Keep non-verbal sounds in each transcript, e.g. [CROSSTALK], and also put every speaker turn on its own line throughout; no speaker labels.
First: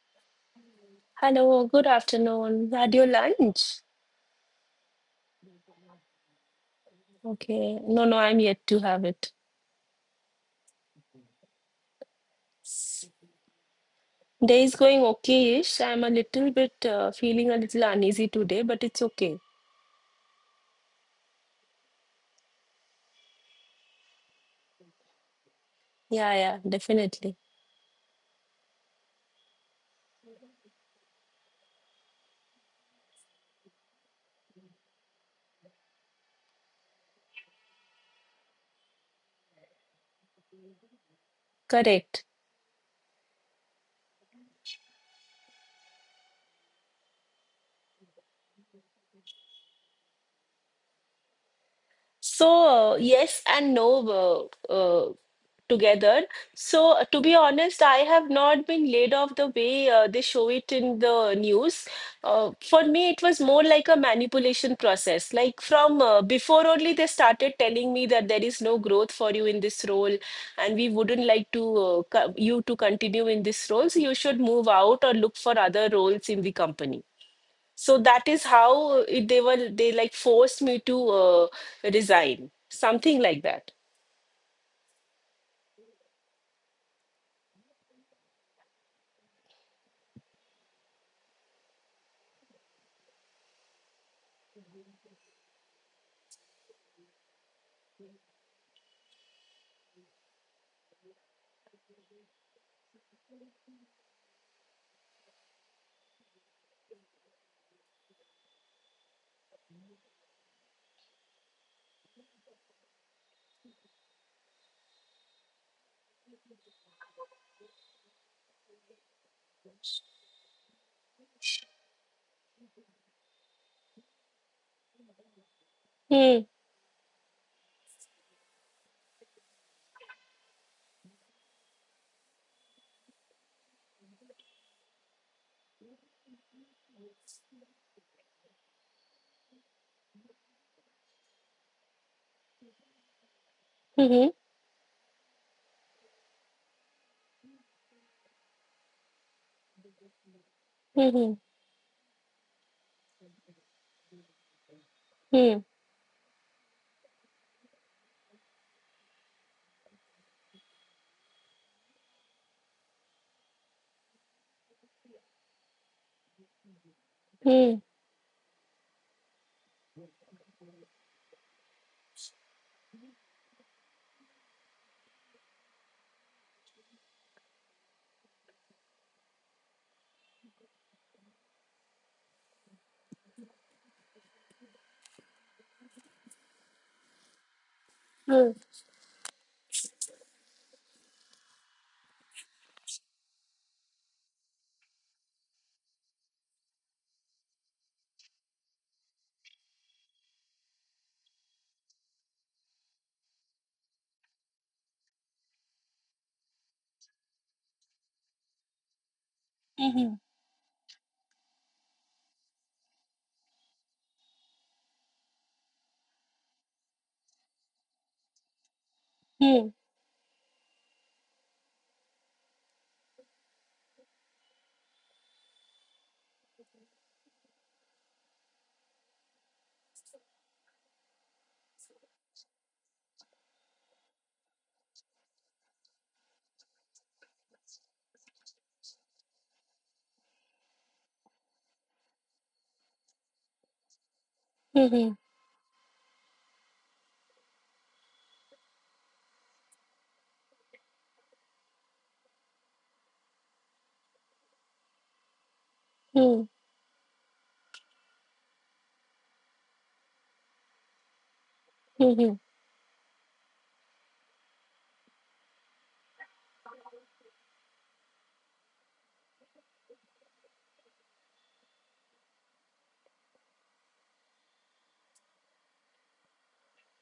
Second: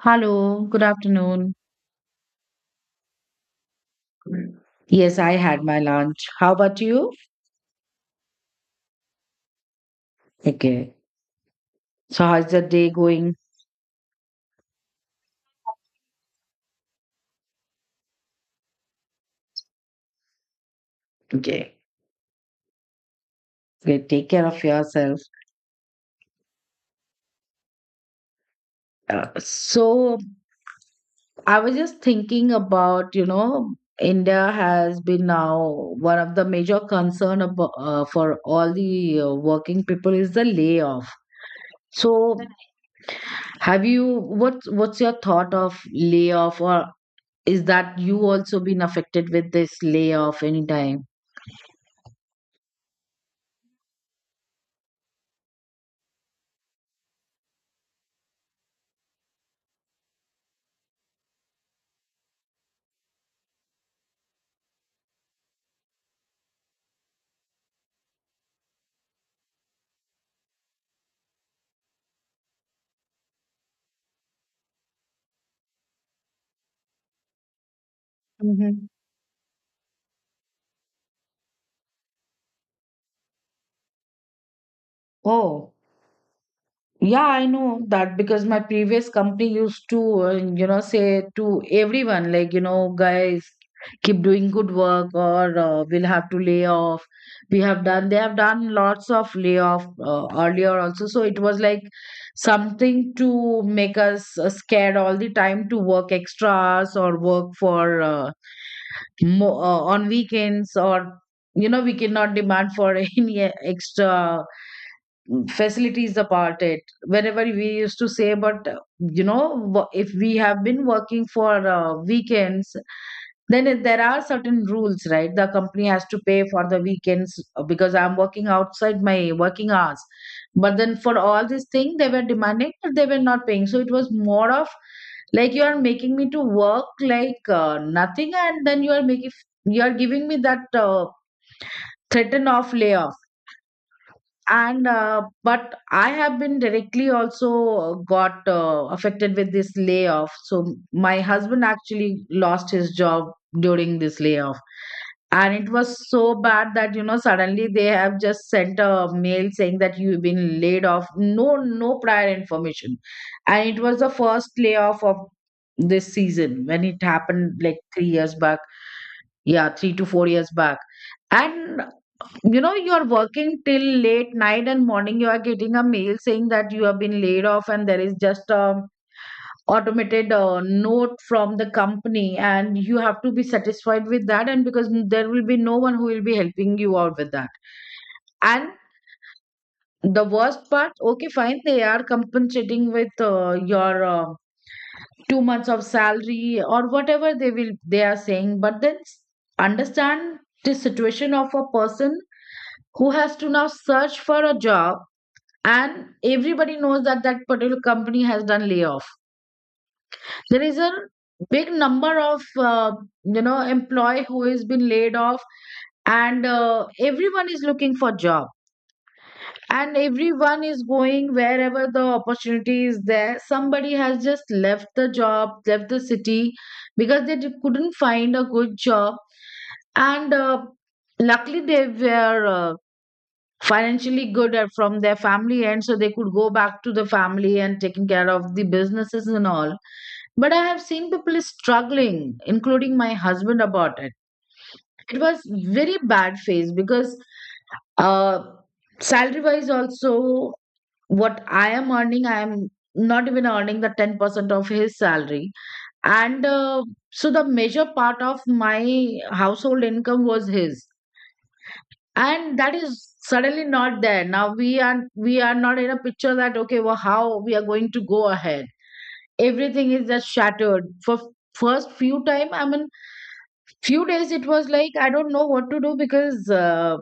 Hello, good afternoon.
Hello, good afternoon. Had your lunch?
Yes, I had my lunch. How about you?
Okay. No, no, I'm yet to have it.
Okay. So, how's the day going?
Day is going okay-ish. I'm a little bit feeling a little uneasy today, but it's okay.
Okay. Okay, take care of yourself.
Yeah, yeah, definitely.
Uh, so, I was just thinking about, India has been now one of the major concern about, for all the working people is the layoff.
Correct.
So, have you what's your thought of layoff, or is that you also been affected with this layoff anytime?
So, yes and no together. So, to be honest, I have not been laid off the way they show it in the news. For me, it was more like a manipulation process. Like from before only, they started telling me that there is no growth for you in this role, and we wouldn't like to you to continue in this role. So you should move out or look for other roles in the company. So that is how it, they were, they like forced me to resign, something like that.
Oh, yeah, I know that because my previous company used to, say to everyone, like, guys, keep doing good work or we'll have to lay off. They have done lots of layoff earlier also. So it was like something to make us scared all the time to work extra hours or work for mo on weekends, or, you know, we cannot demand for [LAUGHS] any extra Mm. facilities apart it whenever we used to say. But you know if we have been working for weekends, then there are certain rules, right? The company has to pay
Hmm.
for the weekends, because I'm working outside my working hours. But then for all this thing they were demanding, but they were not paying. So it was more of like you are making me to work like nothing, and then you are making you are giving me that threaten of layoff.
Hmm.
And but I have been directly also got affected with this layoff. So my
Hmm.
husband actually lost his job during this layoff. And
Hmm.
it was so bad that, you know, suddenly they have just sent a mail saying that you've been laid off, no prior information. And it was the first layoff of this season, when it happened like
Hmm.
3 years back. Yeah, 3 to 4 years back. And you know you're working till late night, and morning you are getting a mail saying that you have been laid off, and there is just a automated note from the company, and you have to be satisfied with that, and because there will be no one who will be helping you out with that.
Hmm.
And the worst part, okay, fine, they are compensating with your 2 months of salary or whatever they will they are saying, but then understand the situation of a person who has to now search for a job, and everybody knows that that particular company has done layoff.
Hmm.
There is a big number of you know employee who has been laid off, and everyone is looking for job,
Hmm.
and everyone is going wherever the opportunity is there. Somebody has just left the job, left the city, because they couldn't find a good job. And luckily they were financially good from their family end, so they could go back to the family and taking care of the businesses and all. But I have seen people struggling, including my husband, about it.
Hmm.
It was very bad phase, because uh salary wise also, what I am earning, I am not even earning the 10% of his salary. And
Hmm.
so the major part of my household income was his.
Hmm. Hmm.
And that is suddenly not there. Now we are not in a picture that okay, well, how we are going to go ahead. Everything is just shattered for first few time, I mean, few days it was like I don't know what to do, because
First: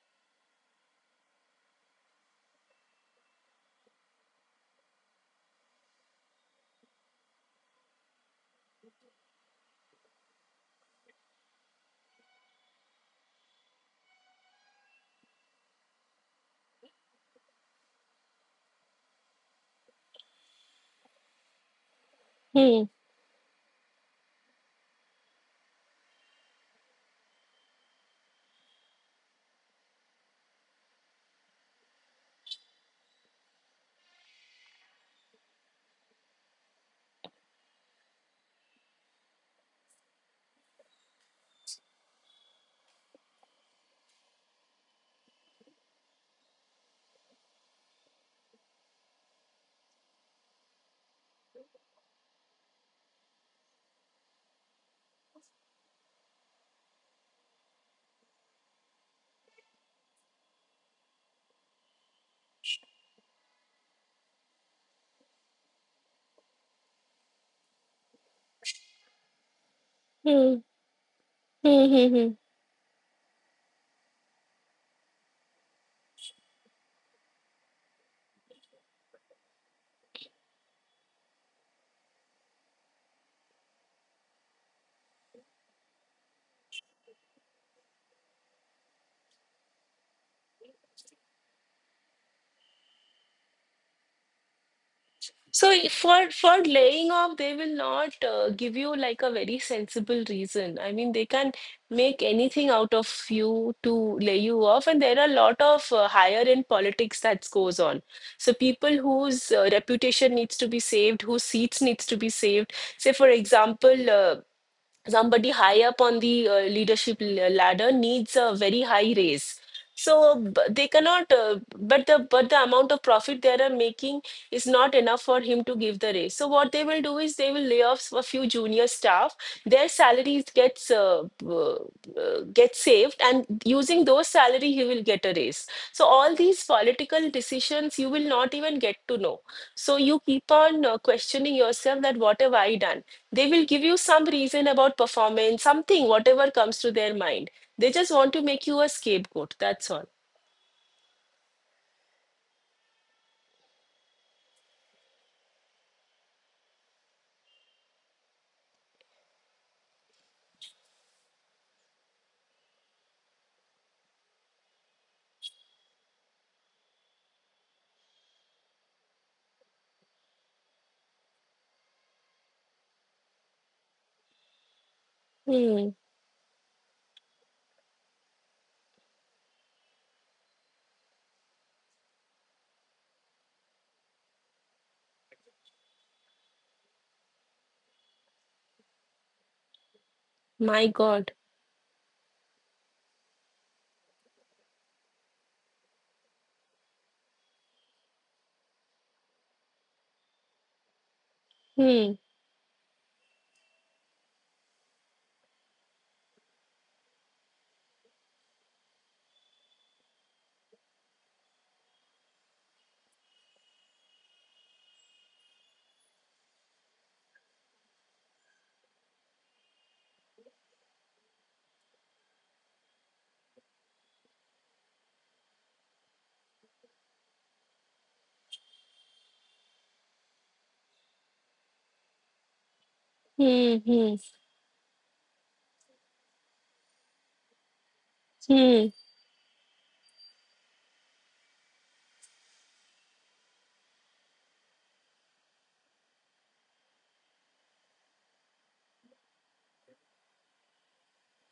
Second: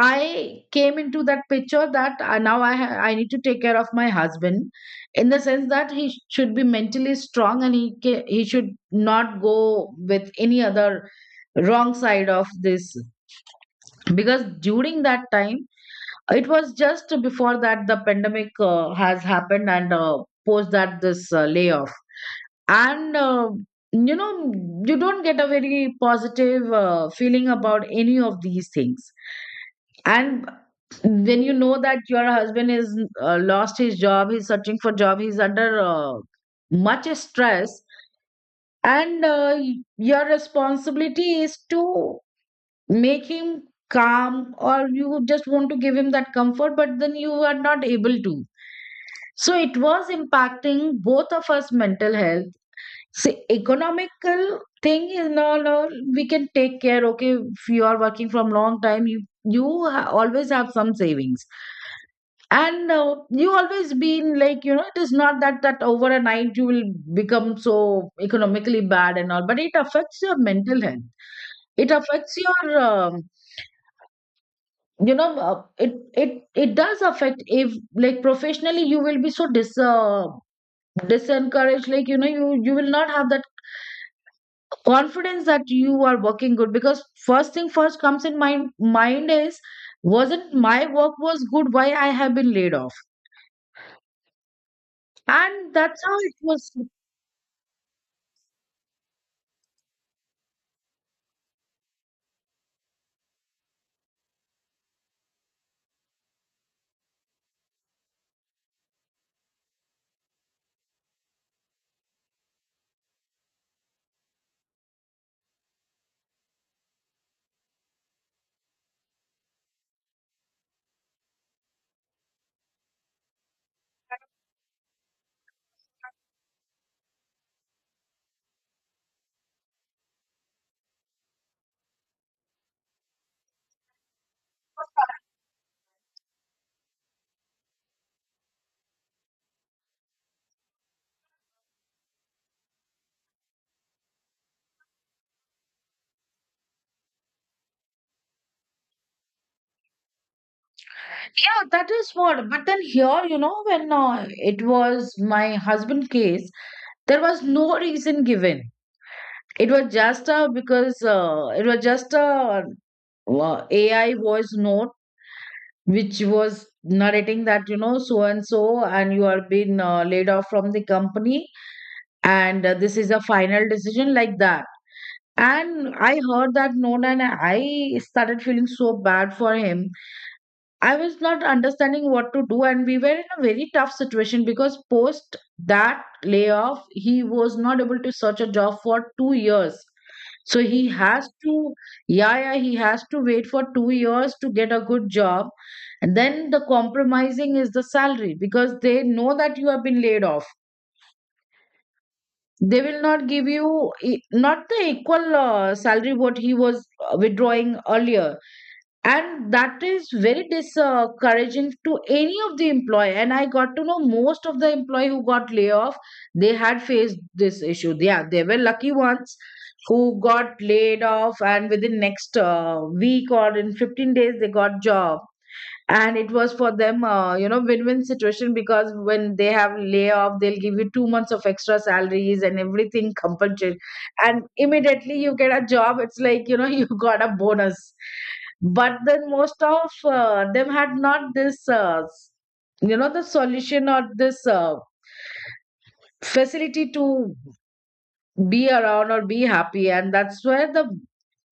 I came into that picture that now I I need to take care of my husband, in the sense that he should be mentally strong, and he he should not go with any other wrong side of this. Because during that time, it was just before that the pandemic has happened, and post that this layoff,
Hmm. Hmm. Hmm. Hmm.
and you know, you don't get a very positive feeling about any of these things. And when you know that your husband is lost his job, he's searching for job, he's under much stress, and your responsibility is to make him calm, or you just want to give him that comfort, but then you are not able to. So it was impacting both of us mental health. See, economical thing is no, no, we can take care. Okay, if you are working from long time, you always have some savings, and you always been like, you know, it is not that over a night you will become so economically bad and all, but it affects your
Hmm.
mental health. It
Hmm. Hmm.
affects your you know it does affect if like professionally you will be so disencouraged, like, you know, you will not have that confidence that you are working good. Because first thing first comes in my mind is, wasn't my work was good? Why I have been laid off?
So
And
i-
that's how
for
it
for
was.
laying off, they will not give you like a very sensible reason. I mean, they can make anything out of you to lay you off, and there are a lot of higher end politics that goes on. So people whose reputation needs to be saved, whose seats needs to be saved. Say, for example, somebody high up on the leadership ladder needs a very high raise. So they cannot but the amount of profit they are making is not enough for him to give the raise. So what they will do is they will lay off a few junior staff. Their salaries get saved, and using those salary he will get a raise. So all these political decisions you will not even get to know. So you keep on questioning yourself that what have I done. They will give you some reason about performance, something, whatever comes to their mind. They just want to make you a scapegoat. That's all.
Yeah, that is what. But then here, you know, when it was my husband case, there was no reason given. It was just because it was just a AI voice note which was narrating that, you know, so and so and you are being laid off from the company, and this is a final decision, like that.
Hmm.
And I heard that note and I started feeling so bad for him. I was not understanding what to do, and we were in a very tough situation, because post that layoff he was not able to search a job for 2 years. So
My
he has
God.
to, yeah, yeah, he has to wait for 2 years to get a good job. And then the compromising is the salary, because they know that you have been laid off.
Hmm.
They will not give you not the equal salary what he was withdrawing earlier. And that is very discouraging to any of the employee. And I got to know most of the employee who got layoff, they had faced this issue. Yeah, they were lucky ones who got laid off and within next week or in 15 days they got job. And it was for them, you know, win-win situation, because when they have layoff they'll give you 2 months of extra salaries and everything
Hmm.
compensation,
Hmm.
and immediately you get a job, it's like, you know, [LAUGHS] you got a bonus.
Hmm.
But then most of them had not this you know the solution, or this facility to be around or be happy. And that's where the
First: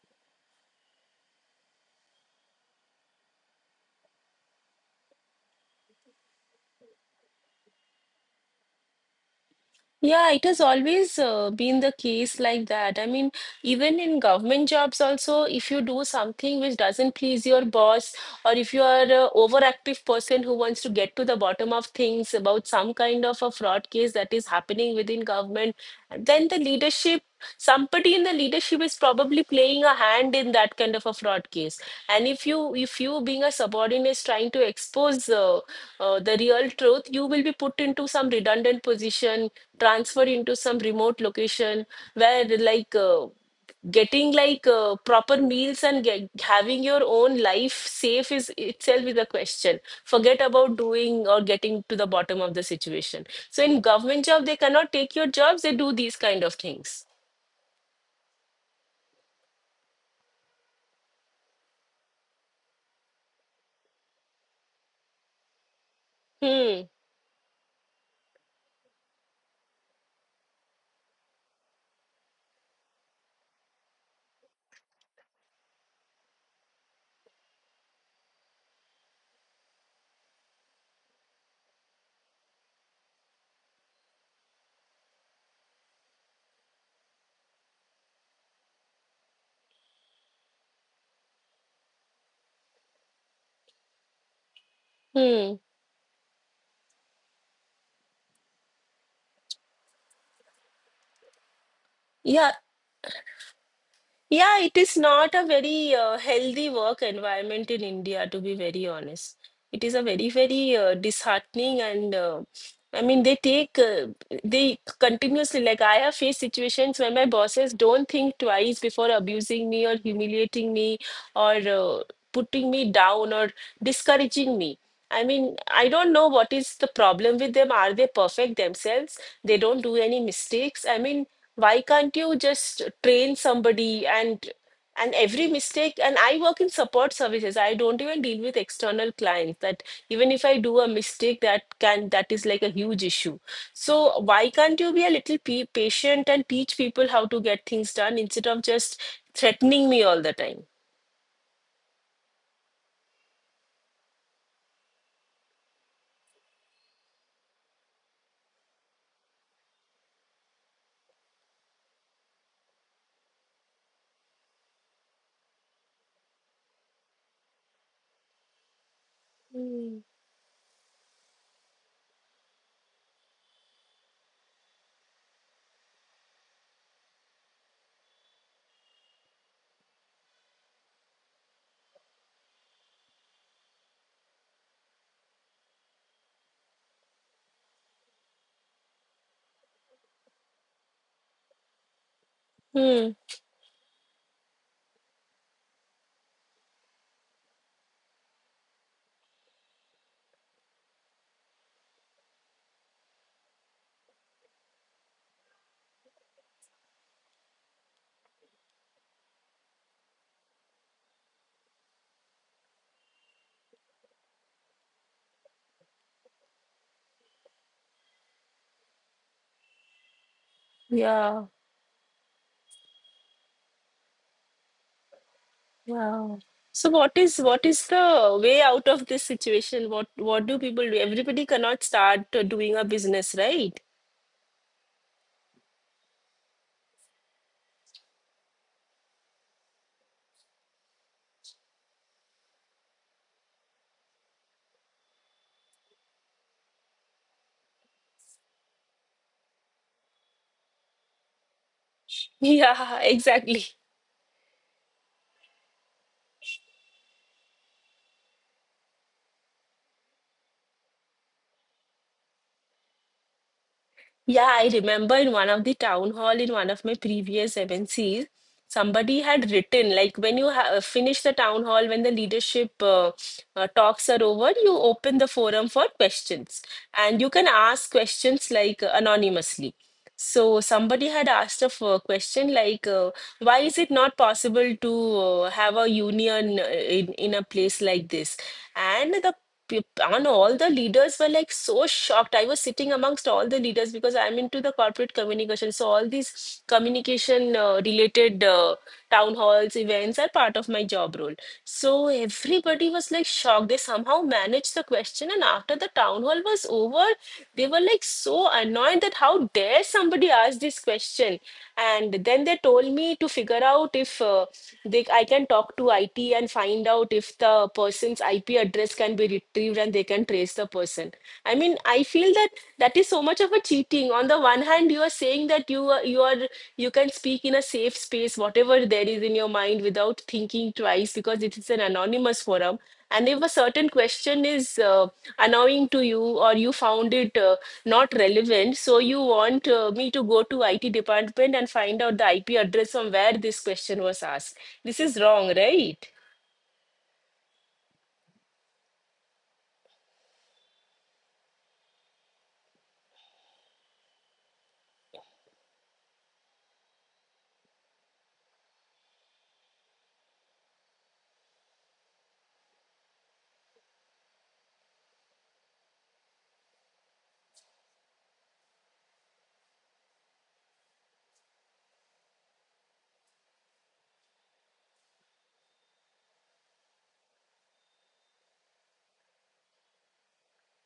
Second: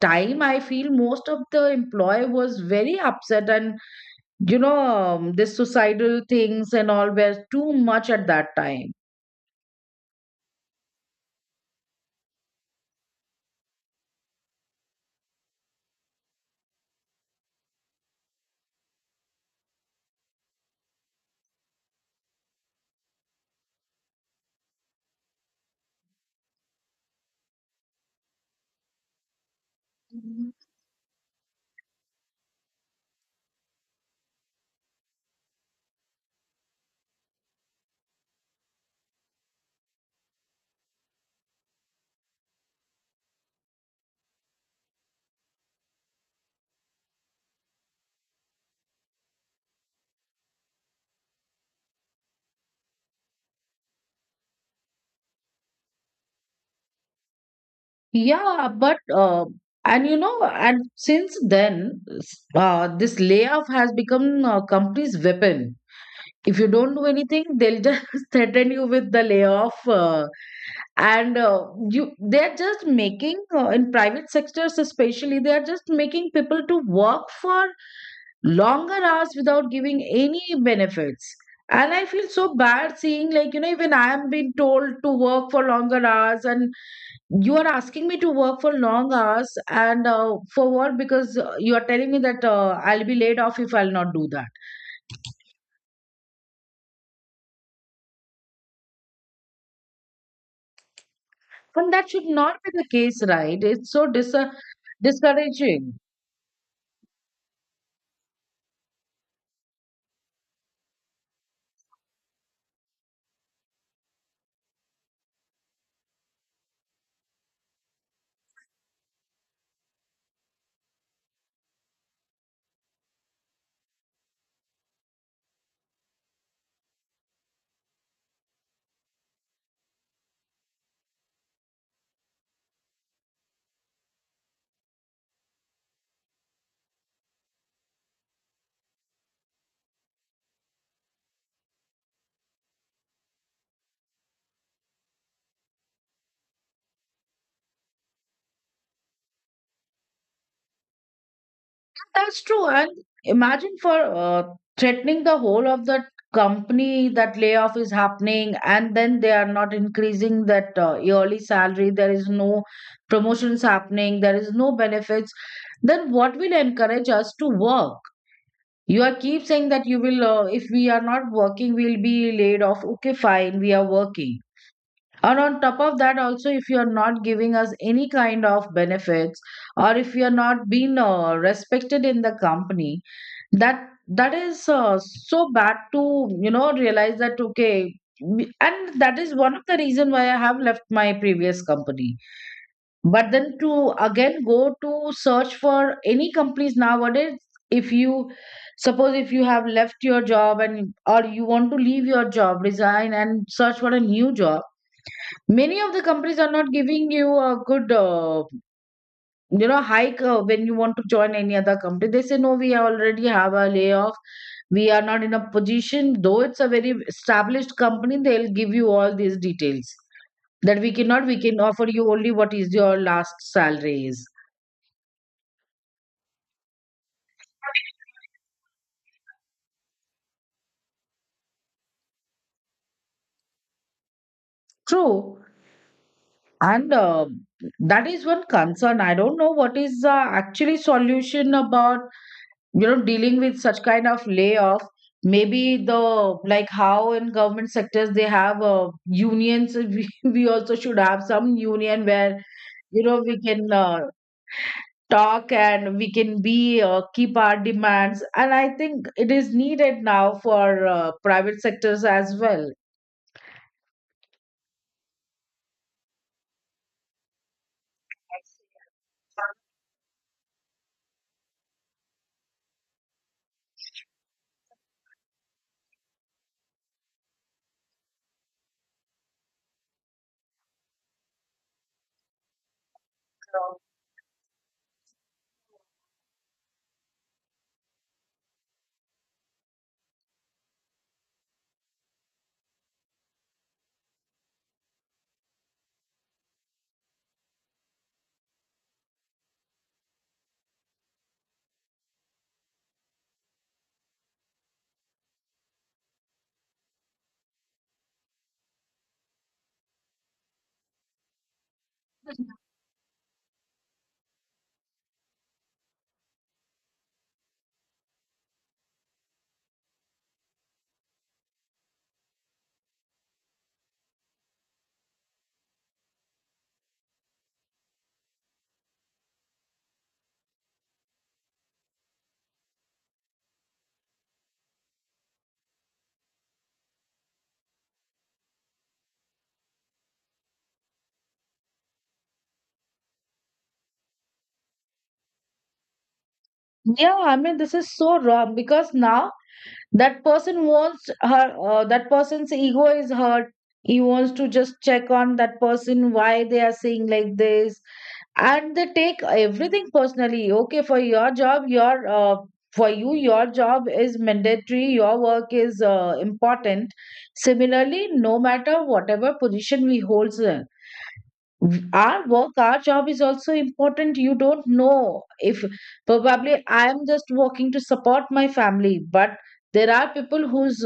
time I feel most of the employee was very upset. And, you know, this societal things and all were too much at that time.
Yeah, it has always been the case like that. I mean, even in government jobs, also, if you do something which doesn't please your boss, or if you are an overactive person who wants to get to the bottom of things about some kind of a fraud case that is happening within government, then the leadership, somebody in the leadership is probably playing a hand in that kind of a fraud case. And if you being a subordinate is trying to expose the real truth, you will be put into some redundant position, transfer into some remote location where like getting like proper meals and having your own life safe is itself is a question, forget about doing or getting to the bottom of the situation. So in government job they cannot take your jobs, they do these kind of things.
Yeah, but and you know, and since then this layoff has become a company's weapon. If you
Hmm.
don't do anything, they'll just [LAUGHS] threaten you with the layoff. And you they're just making in private sectors especially, they're just making people to work for longer hours without giving any benefits. And I feel so bad seeing, like, you know, even I am being told to work for longer hours. And you are asking me to work for long hours, and for what? Because you are telling me that I'll be laid off if I'll not do that.
Hmm.
And that should
Yeah.
not be the case, right? It's so
Yeah, it is not a very
discouraging.
healthy work environment in India, to be very honest. It is a very, very disheartening and I mean, they take, they continuously, like I have faced situations where my bosses don't think twice before abusing me or humiliating me or putting me down or discouraging me. I mean, I don't know what is the problem with them. Are they perfect themselves? They don't do any mistakes. I mean, why can't you just train somebody and every mistake and I work in support services, I don't even deal with external clients that even if I do a mistake that can that is like a huge issue. So why can't you be a little patient and teach people how to get things done instead of just threatening me all the time.
That's true. And imagine for threatening the whole of the company that layoff is happening, and then they are not increasing that yearly salary. There is no promotions happening. There is no benefits. Then what will encourage us to work? You are keep saying that
Hmm.
you will. If we are not working, we'll be laid off. Okay, fine. We are working. And on top of that, also, if you are not giving us any kind of benefits, or if you are not being respected in the company, that is so bad to realize that okay and that is one of the reason why I have left my previous company.
Hmm.
But then to again go to search for any companies nowadays, if you suppose if you have left your job and or you want to leave your job, resign and search for a new job, many of the companies are not giving you a good hike. When you want to join any other company, they say no, we already have a layoff, we are not in a position, though it's a very established company. They'll give you all these details that we cannot we
Yeah.
can offer you only what is your last salary is.
Wow. So what is the way out of this situation, what do people do, everybody cannot start doing a business, right?
True. And that is one concern. I don't know what is the actually solution about dealing with such kind of layoff. Maybe the, like how in government sectors they have unions, [LAUGHS] we also should have some union where
Yeah, [LAUGHS]
we
exactly.
can talk and we can be keep our demands, and I think it is needed now for private sectors as well.
Yeah, I remember in one of the town hall in one of my previous MNCs, somebody had written like when you ha finish the town hall, when the leadership talks are over, you open the forum for questions and you can ask questions like anonymously. So somebody had asked a question like, why is it not possible to have a union in a place like this? And and all the leaders were like so shocked. I was sitting amongst all the leaders because I'm into the corporate communication. So all these communication related town halls, events are part of my job role. So everybody was like shocked. They somehow managed the question. And after the town hall was over, they were like so annoyed that how dare somebody ask this question. And then they told me to figure out if I can talk to IT and find out if the person's IP address can be retrieved and they can trace the person. I mean, I feel that that is so much of a cheating. On the one hand, you are saying that you are you can speak in a safe space whatever there is in your mind without thinking twice because it is an anonymous forum. And if a certain question is annoying to you or you found it not relevant, so you want me to go to IT department and find out the IP address from where this question was asked, this is wrong, right?
Yeah, I mean, this is so wrong because now that person wants her that person's ego is hurt. He wants to just check on that person why they are saying like this, and they take everything personally. Okay, for your job, your for you, your job is mandatory, your work is important. Similarly, no matter whatever position we hold, our work, our job is also important. You don't know, if probably I am just working to support my family, but there are people whose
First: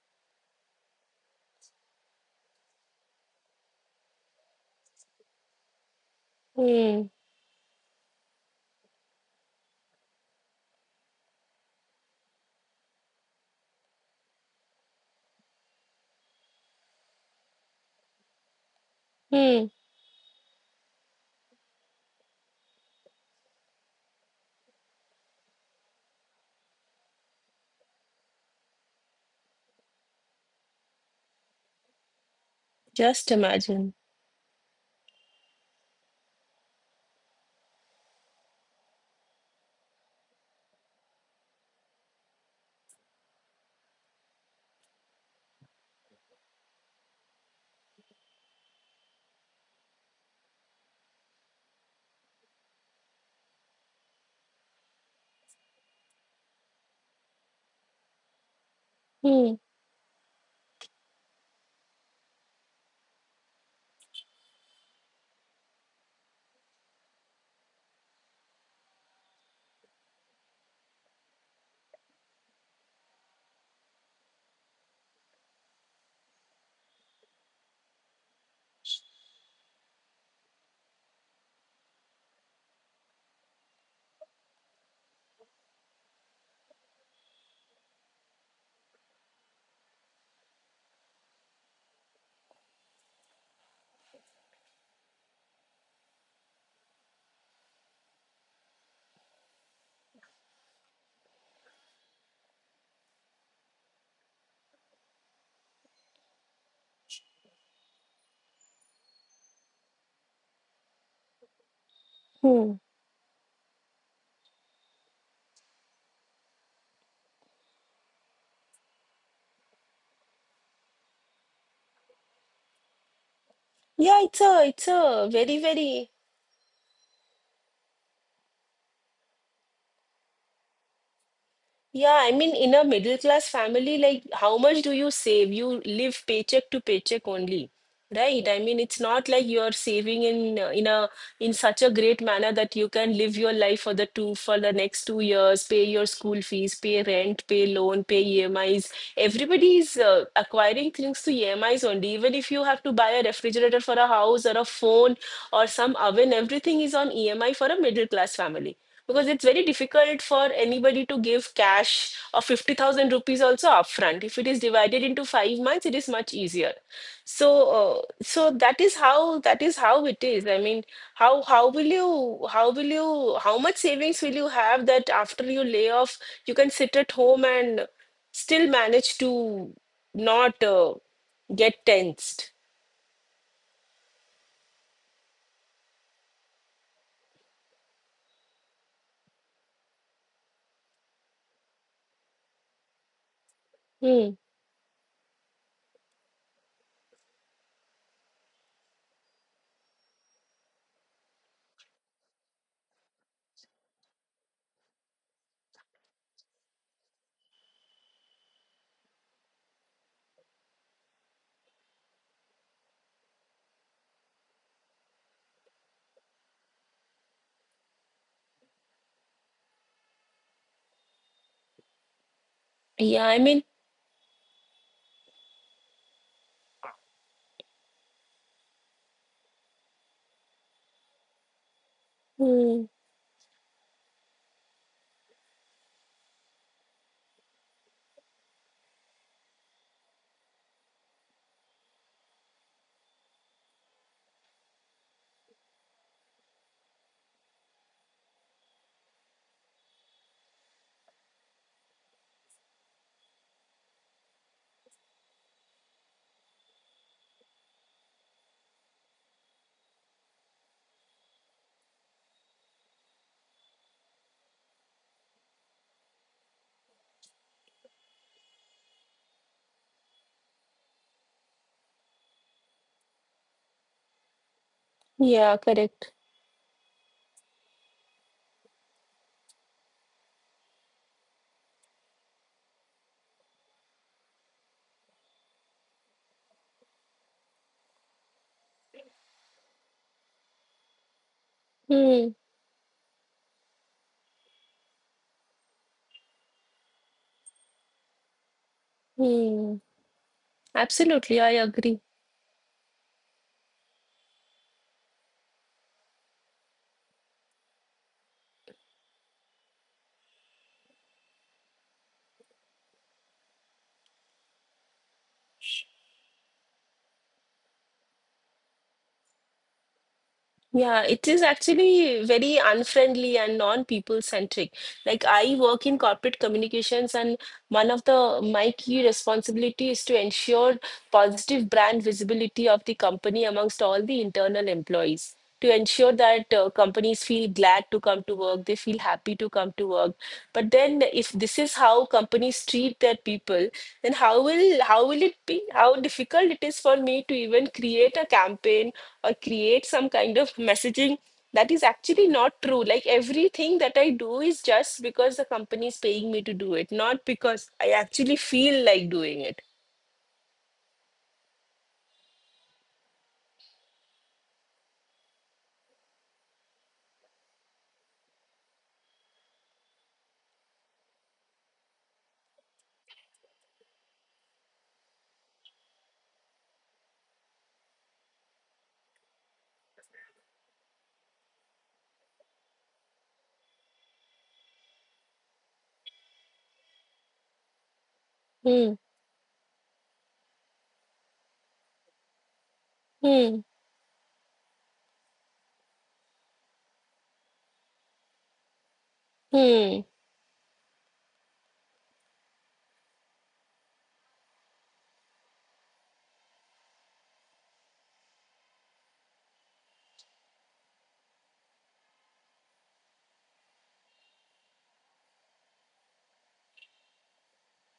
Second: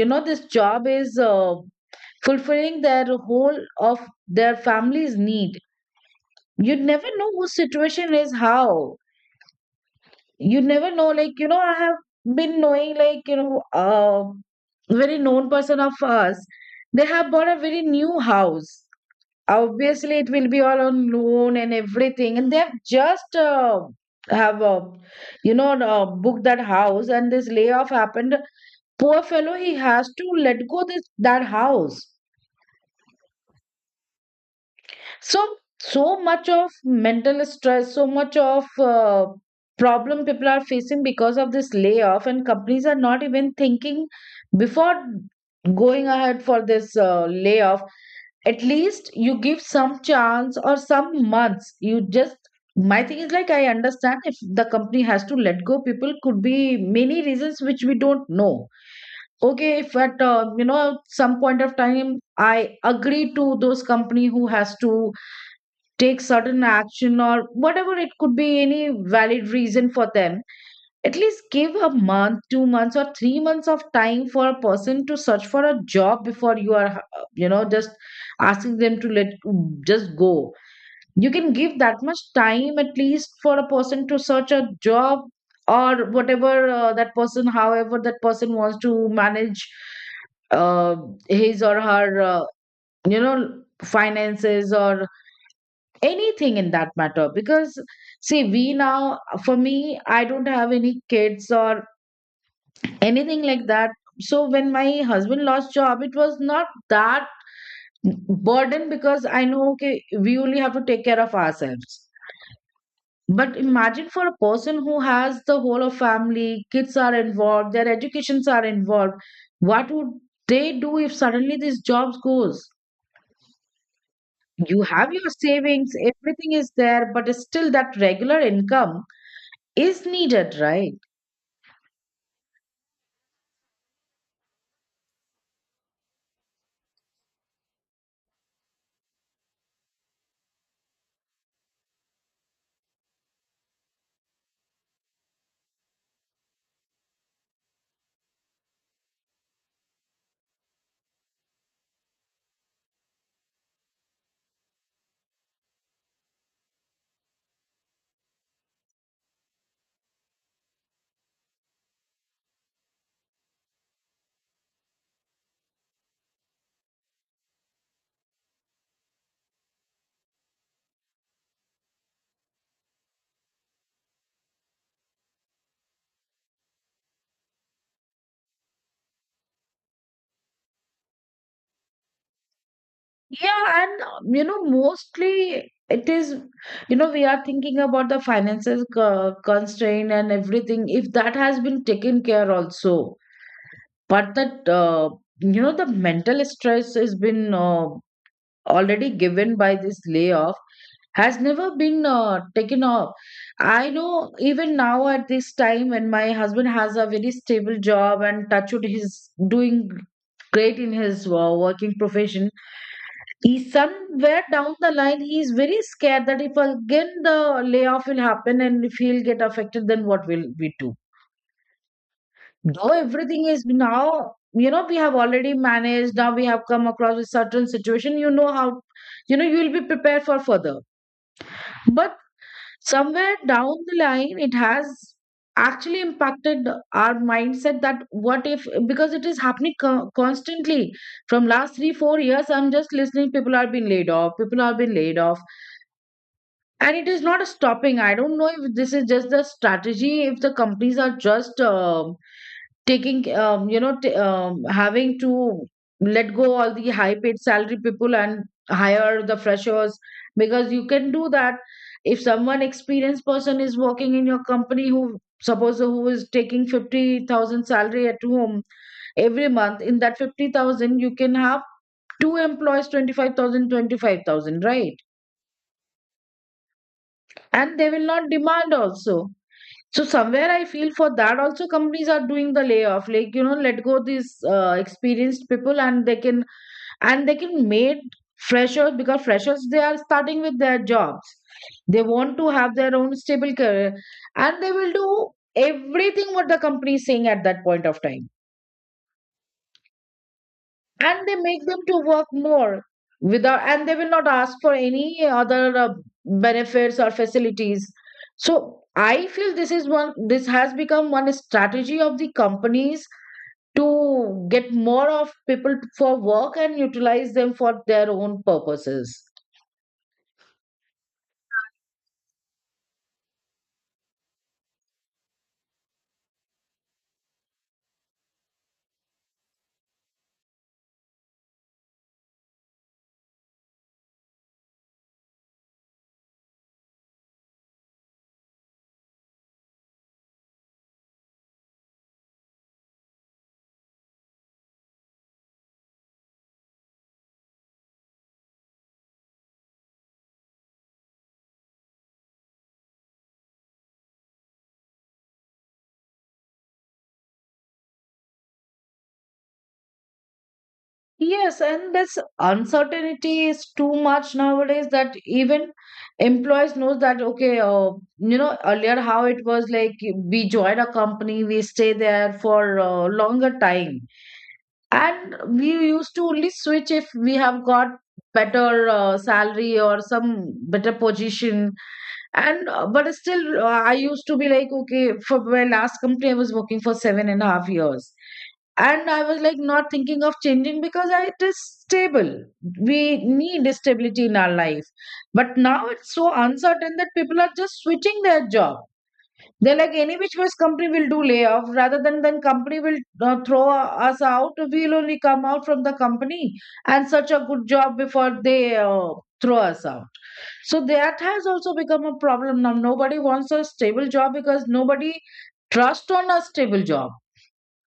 this job is fulfilling their whole of their family's need. You never
Hmm.
know whose situation is how. You never know, like I have been knowing, like a very known person of us, they have bought a very new house.
Hmm.
Obviously it will be all on loan and everything, and they've just have you know booked that house, and this layoff happened. Poor fellow, he has to let go this that house.
Just imagine.
So so much of mental stress, so much of problem people are facing because of this layoff, and companies are not even thinking before going ahead for this layoff. At least you give some chance or some months. You just, my thing is like, I understand if the company has to let go people, could be many reasons which we don't know.
Hmm.
Okay, if at some point of time, I agree to those company who has to take certain action or whatever, it could be any valid reason for them. At least give a month, 2 months or 3 months of time for a person to search for a job before you are just asking them to let just go. You can give that much time at least for a person to search a job, or whatever that person, however that person wants to manage uh, his or her finances or anything in that matter. Because see, we now, for me, I don't have any kids or anything like that, so when my husband lost job, it was not that burden, because I know okay, we only have to take care of ourselves.
Hmm.
But imagine for a person who has the whole of family, kids are involved, their educations are involved, what would they do if suddenly this jobs goes?
Yeah,
You
it's
have
a
your
very
savings,
very.
everything is there, but still that regular income is needed, right?
Yeah, I mean, in a middle class family, like how much do you save? You live paycheck to paycheck only, right? I mean, it's not like you're saving in a in such a great manner that you can live your life for the two for the next 2 years, pay your school fees, pay rent, pay loan, pay EMIs. Everybody is acquiring things through EMIs only. Even if you have to buy a refrigerator for a house or a phone or some oven, everything is on EMI for a middle class family. Because it's very difficult for anybody to give cash of 50,000 rupees also upfront. If it is divided into 5 months, it is much easier. So, so that is how it is. I mean, how will you how will you how much savings will you have that after you lay off, you can sit at home and still manage to not get tensed.
Yeah, and mostly it is, we are thinking about the constraint and everything. If that has been taken care also,
Hmm.
but that the mental stress has been already given by this layoff has never been taken off. I know even now at this time when my husband has a very stable job and touch wood, he's doing great in his working profession, he somewhere down the line, he is very scared that if again the layoff will happen and if he'll get affected, then what will we do? Now
Yeah, I
everything
mean.
is now, we have already managed, now we have come across a certain situation, you will be prepared for further. But
Hmm.
somewhere down the line, it has actually impacted our mindset, that what if, because it is happening constantly. From last three, 4 years, I'm just listening, people are being laid off, people are being laid off, and it is not a stopping. I don't know if this is just the strategy, if the companies are just taking having to let go all the high paid salary people and hire the freshers, because you can do that. If someone experienced person is working in your company who suppose who is taking 50,000 salary at home every month, in that 50,000 you can have two employees, 25,000, 25,000, right?
Yeah, correct.
And they will not demand also. So somewhere I feel for that also companies are doing the layoff, like let go these experienced people, and they can make freshers, because freshers, they are starting with their jobs. They
Hmm.
want to have their own stable career, and they will do everything what the company is saying at that point of time.
Hmm.
And they
Absolutely, I
make them
agree.
to work more without and they will not ask for any other benefits or facilities. So I feel this is one, this has become one strategy of the companies to get more of people for work and utilize them for their own purposes.
Yeah, it is actually very unfriendly and non-people centric. Like I work in corporate communications and one of the my key responsibility is to ensure positive brand visibility of the company amongst all the internal employees. To ensure that companies feel glad to come to work, they feel happy to come to work. But then if this is how companies treat their people, then how will it be? How difficult it is for me to even create a campaign or create some kind of messaging that is actually not true. Like everything that I do is just because the company is paying me to do it, not because I actually feel like doing it.
Yes, and this uncertainty is too much nowadays that even employees knows that okay, earlier how it was like, we join a company, we stay there for longer time, and we used to only switch if we have got better salary or some better position. And but still, I used to be like okay, for my last company I was working for 7.5 years,
Hmm.
and I was like not thinking of changing because it is stable. We
Hmm.
need stability in our life. But now it's so uncertain that people are just switching their job. They're like,
Hmm.
any which ways company will do layoff, rather than then company will throw us out, we'll only come out from the company and such a good job before they throw us out. So that has also become a problem. Now nobody wants a stable job because nobody trusts on a stable job.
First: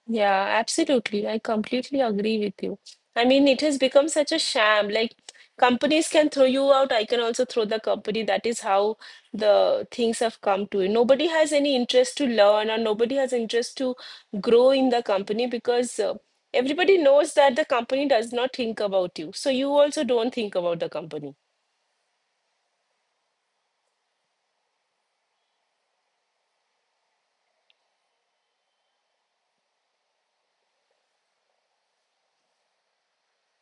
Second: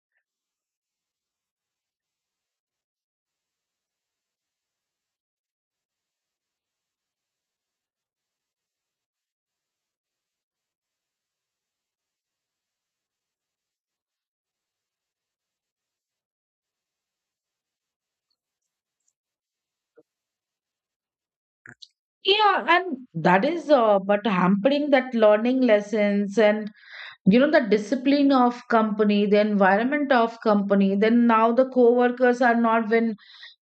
Yeah, absolutely. I completely agree with you. I mean, it has become such a sham. Like, companies can throw you out, I can also throw the company. That is how the things have come to it. Nobody has any interest to learn, or nobody has interest to grow in the company because everybody knows that the company does not think about you. So you also don't think about the company.
Yeah, and that is but hampering that learning lessons and the discipline of company, the environment of company. Then now the co-workers are not when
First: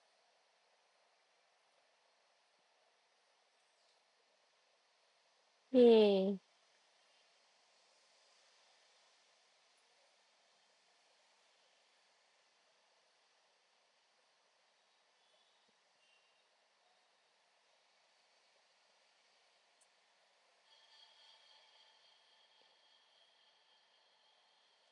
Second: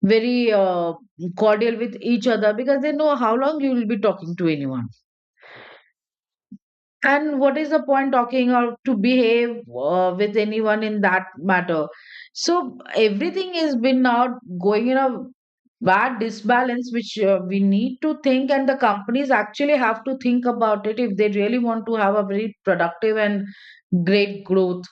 very cordial with each other because they know how long you will be talking to anyone.
Hmm.
And what is the point talking or to behave with anyone in that matter? So everything has been now going in a bad disbalance, which we need to think, and the companies actually have to think about it if they really want to have a very productive and great growth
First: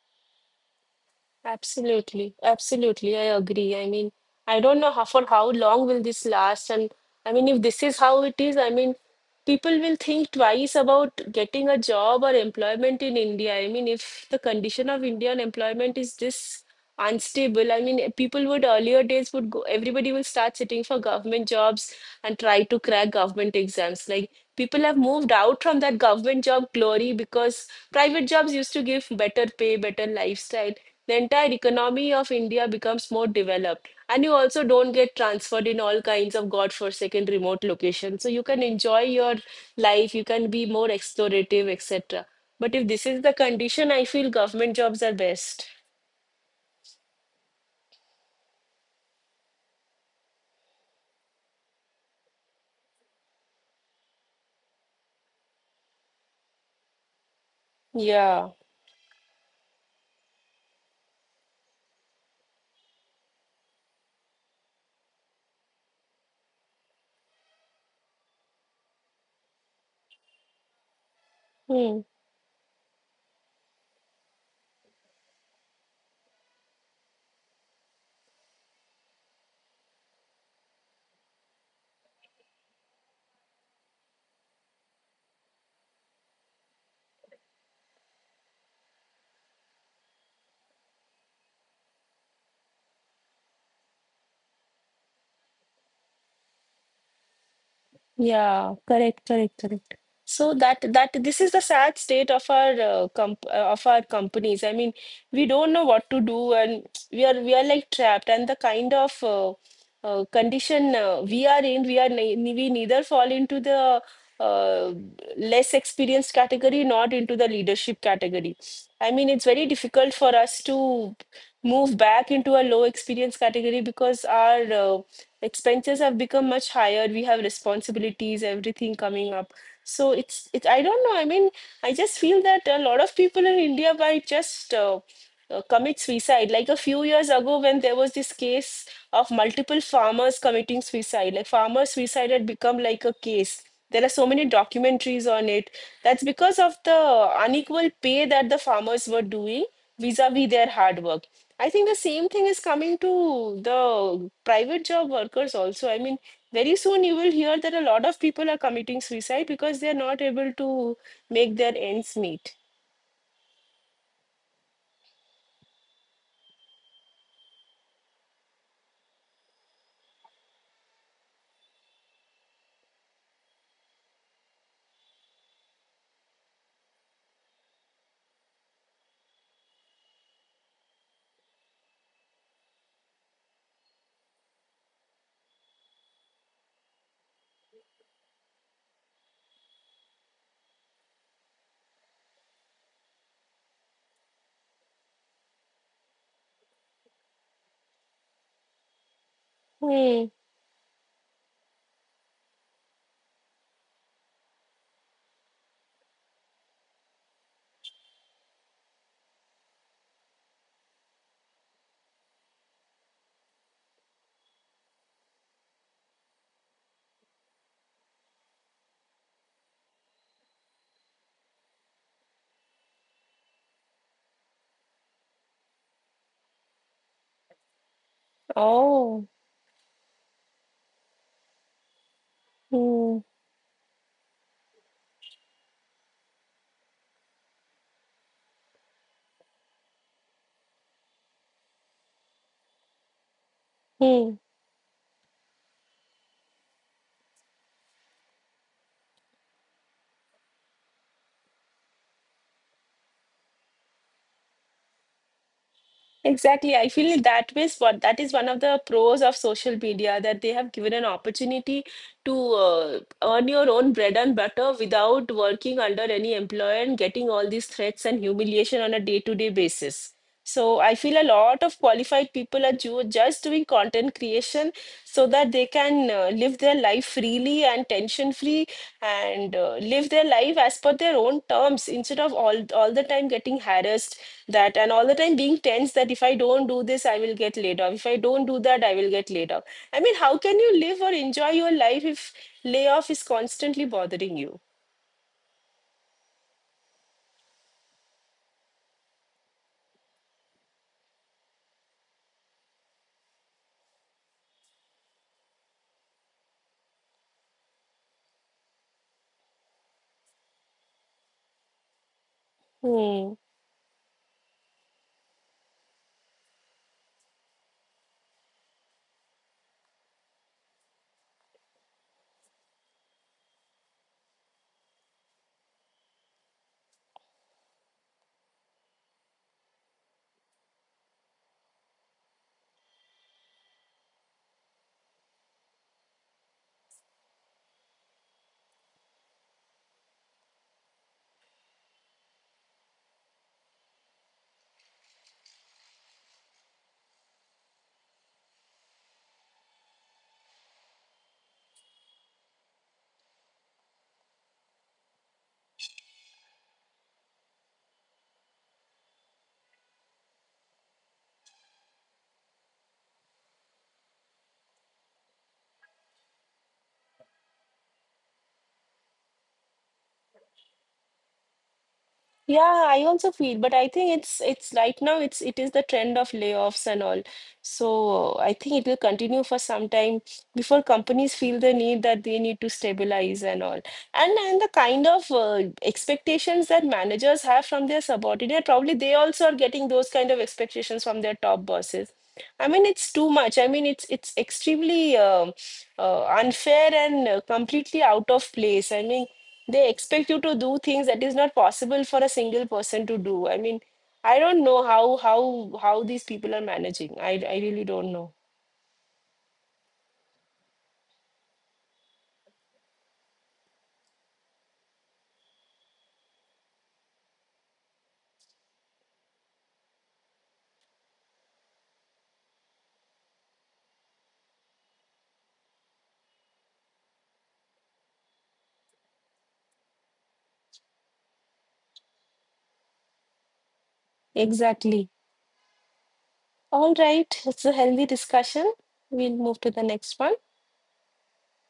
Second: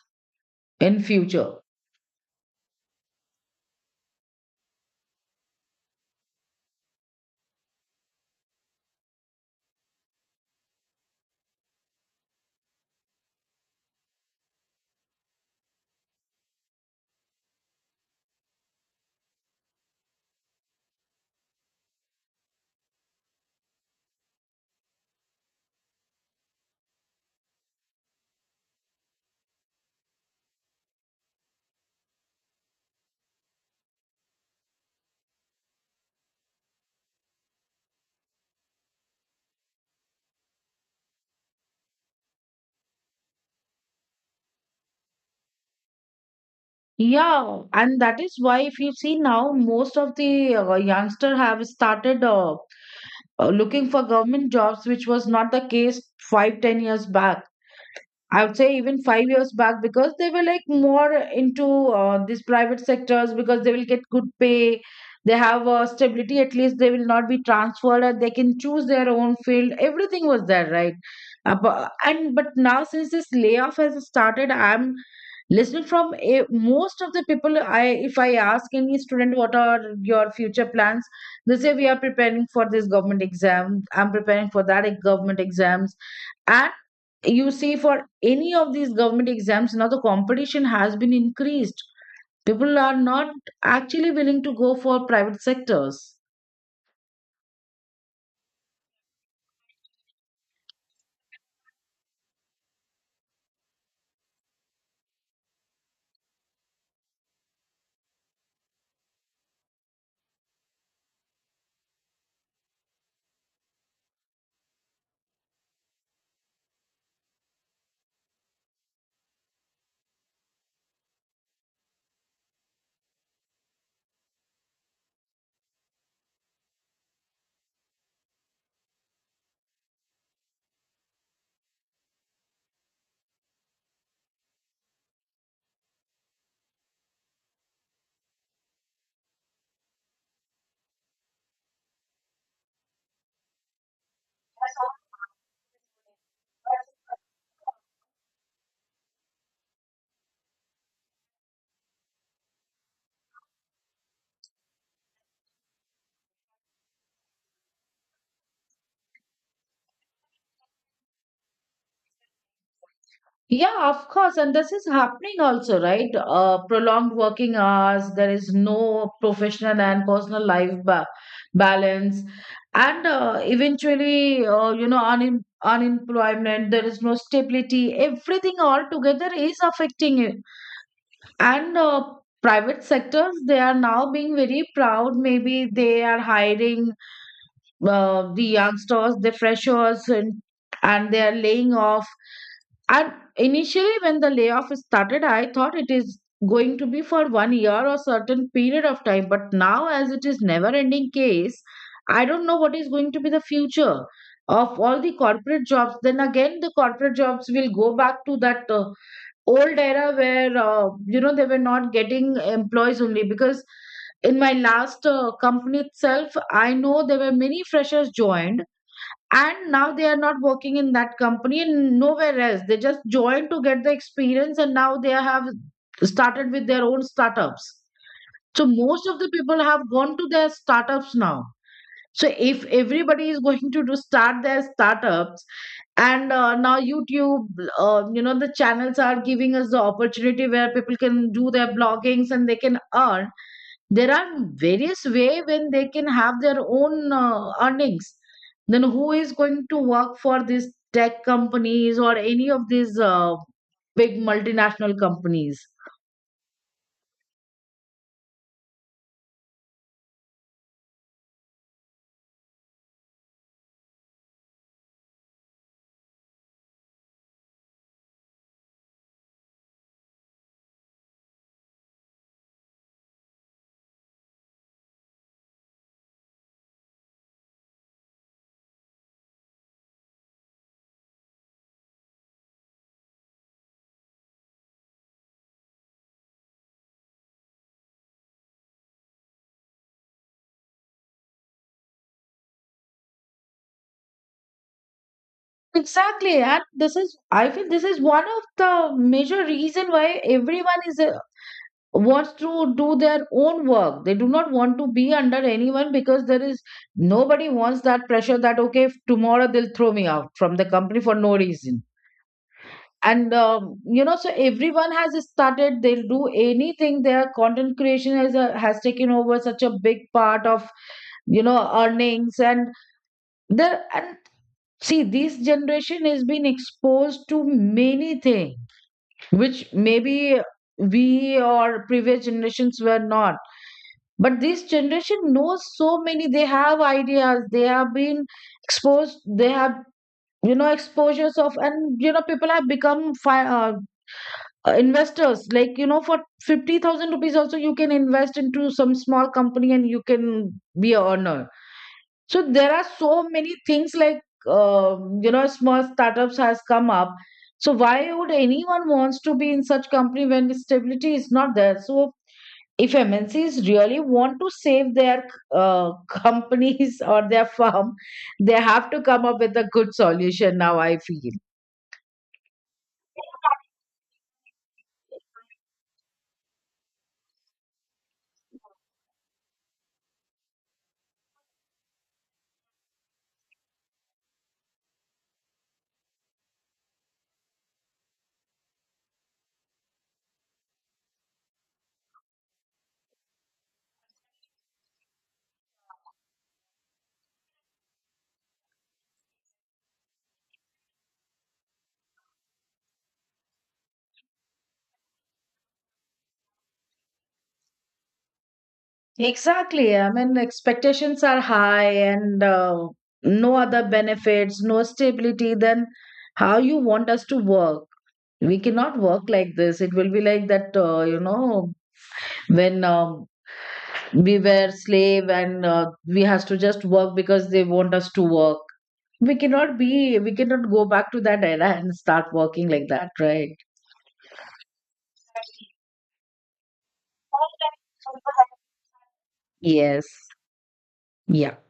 in future.
Absolutely, absolutely. I agree. I mean, I don't know how for how long will this last, and I mean, if this is how it is, I mean, people will think twice about getting a job or employment in India. I mean, if the condition of Indian employment is this unstable, I mean, people would earlier days would go, everybody will start sitting for government jobs and try to crack government exams. Like people have moved out from that government job glory because private jobs used to give better pay, better lifestyle. The entire economy of India becomes more developed. And you also don't get transferred in all kinds of godforsaken remote locations. So you can enjoy your life, you can be more explorative, etc. But if this is the condition, I feel government jobs are best.
Yeah, and that is why if you see now, most of the youngster have started looking for government jobs, which was not the case 5 10 years back. I
Yeah.
would say even 5 years back, because they were like more into these private sectors because they will get good pay. They have stability, at least they will not be transferred, and they can choose their own field. Everything was there, right? Bu-
Hmm.
and but now since this layoff has started, I'm listening from most of the people. I If I ask any student what are your future plans, they say we are preparing for this government exam. I'm preparing for that government exams. And you see, for any of these government exams now the competition has been increased. People are not actually willing to go for private sectors.
Yeah, correct, correct, correct. So that that this is the sad state of our comp of our companies. I mean, we don't know what to do, and we are like trapped. And the kind of condition we are in, we neither fall into the uh, less experienced category, not into the leadership category. I mean, it's very difficult for us to move back into a low experience category because our expenses have become much higher, we have responsibilities, everything coming up. So it's I don't know, I mean, I just feel that a lot of people in India might just commit suicide like a few years ago when there was this case of multiple farmers committing suicide, like farmer suicide had become like a case, there are so many documentaries on it. That's because of the unequal pay that the farmers were doing vis-a-vis their hard work. I think the same thing is coming to the private job workers also. I mean, very soon you will hear that a lot of people are committing suicide because they are not able to make their ends meet.
Yeah, of course, and this is happening also, right? Prolonged working hours, there is no professional and personal balance. And eventually unemployment, there is no stability, everything altogether is affecting. And private sectors, they are now being very proud, maybe they are hiring the youngsters, the freshers, and they are laying off. And initially when the layoff started, I thought it is going to be for 1 year or certain period of time, but now as it
Hmm.
is never ending case, I don't know what is going to be the future of all the corporate jobs. Then again the corporate jobs will go back to that old era where they were not getting employees only. Because in my last company itself I know there were many freshers joined, and now they are not working in that company and nowhere else. They just joined to get the experience, and now they have started with their own startups. So most of
Oh.
the people have gone to their startups now. So if
Hmm.
everybody is going to do start their startups, and now YouTube, the channels are giving us the opportunity where people can do their bloggings and they can earn. There are
Hmm.
various way when they can have their own earnings. Then who is going to work for these tech companies or any of these big multinational companies?
Exactly. I feel that way. What that is one of the pros of social media that they have given an opportunity to earn your own bread and butter without working under any employer and getting all these threats and humiliation on a day-to-day basis. So I feel a lot of qualified people are just doing content creation so that they can live their life freely and tension free and live their life as per their own terms instead of all the time getting harassed that and all the time being tense that if I don't do this I will get laid off, if I don't do that I will get laid off. I mean, how can you live or enjoy your life if layoff is constantly bothering you?
Exactly, and this is, I feel this is one of the major reason why everyone is wants to do their own work. They do not want to be under anyone, because there is, nobody wants that pressure that okay, if tomorrow they'll throw me out from the company for no reason.
Hmm.
And so everyone has started, they'll do anything. Their content creation has, a, has taken over such a big part of, earnings. And there, and see, this generation has been exposed to many things, which maybe we or previous generations were not. But this generation knows so many, they have ideas, they have been exposed, they have exposures of. And people have become investors, like for 50,000 rupees also you can invest into some small company and you can be a earner. So there are so many things like small startups has come up. So why would anyone wants to be in such company when stability is not there? So if MNCs really want to save their [LAUGHS] companies or their firm, they have to come up with a good solution now, I feel.
Yeah, I also feel, but I think it's right now it's it is the trend of layoffs and all. So I think it will continue for some time before companies feel the need that they need to stabilize and all. And the kind of expectations that managers have from their subordinate, probably they also are getting those kind of expectations from their top bosses. I mean, it's too much. I mean, it's extremely unfair and completely out of place. I mean, they expect you to do things that is not possible for a single person to do. I mean, I don't know how these people are managing, I really don't know.
Exactly. I mean, expectations are high and no other benefits, no stability. Then, how you want us to work? We cannot work like this. It will be like that, when we were slave and we has to just work because they want us to work. We cannot go back to that era and start working like that, right?
Exactly. All right, it's a healthy discussion. We'll move to the
Yes.
next one.
Yeah.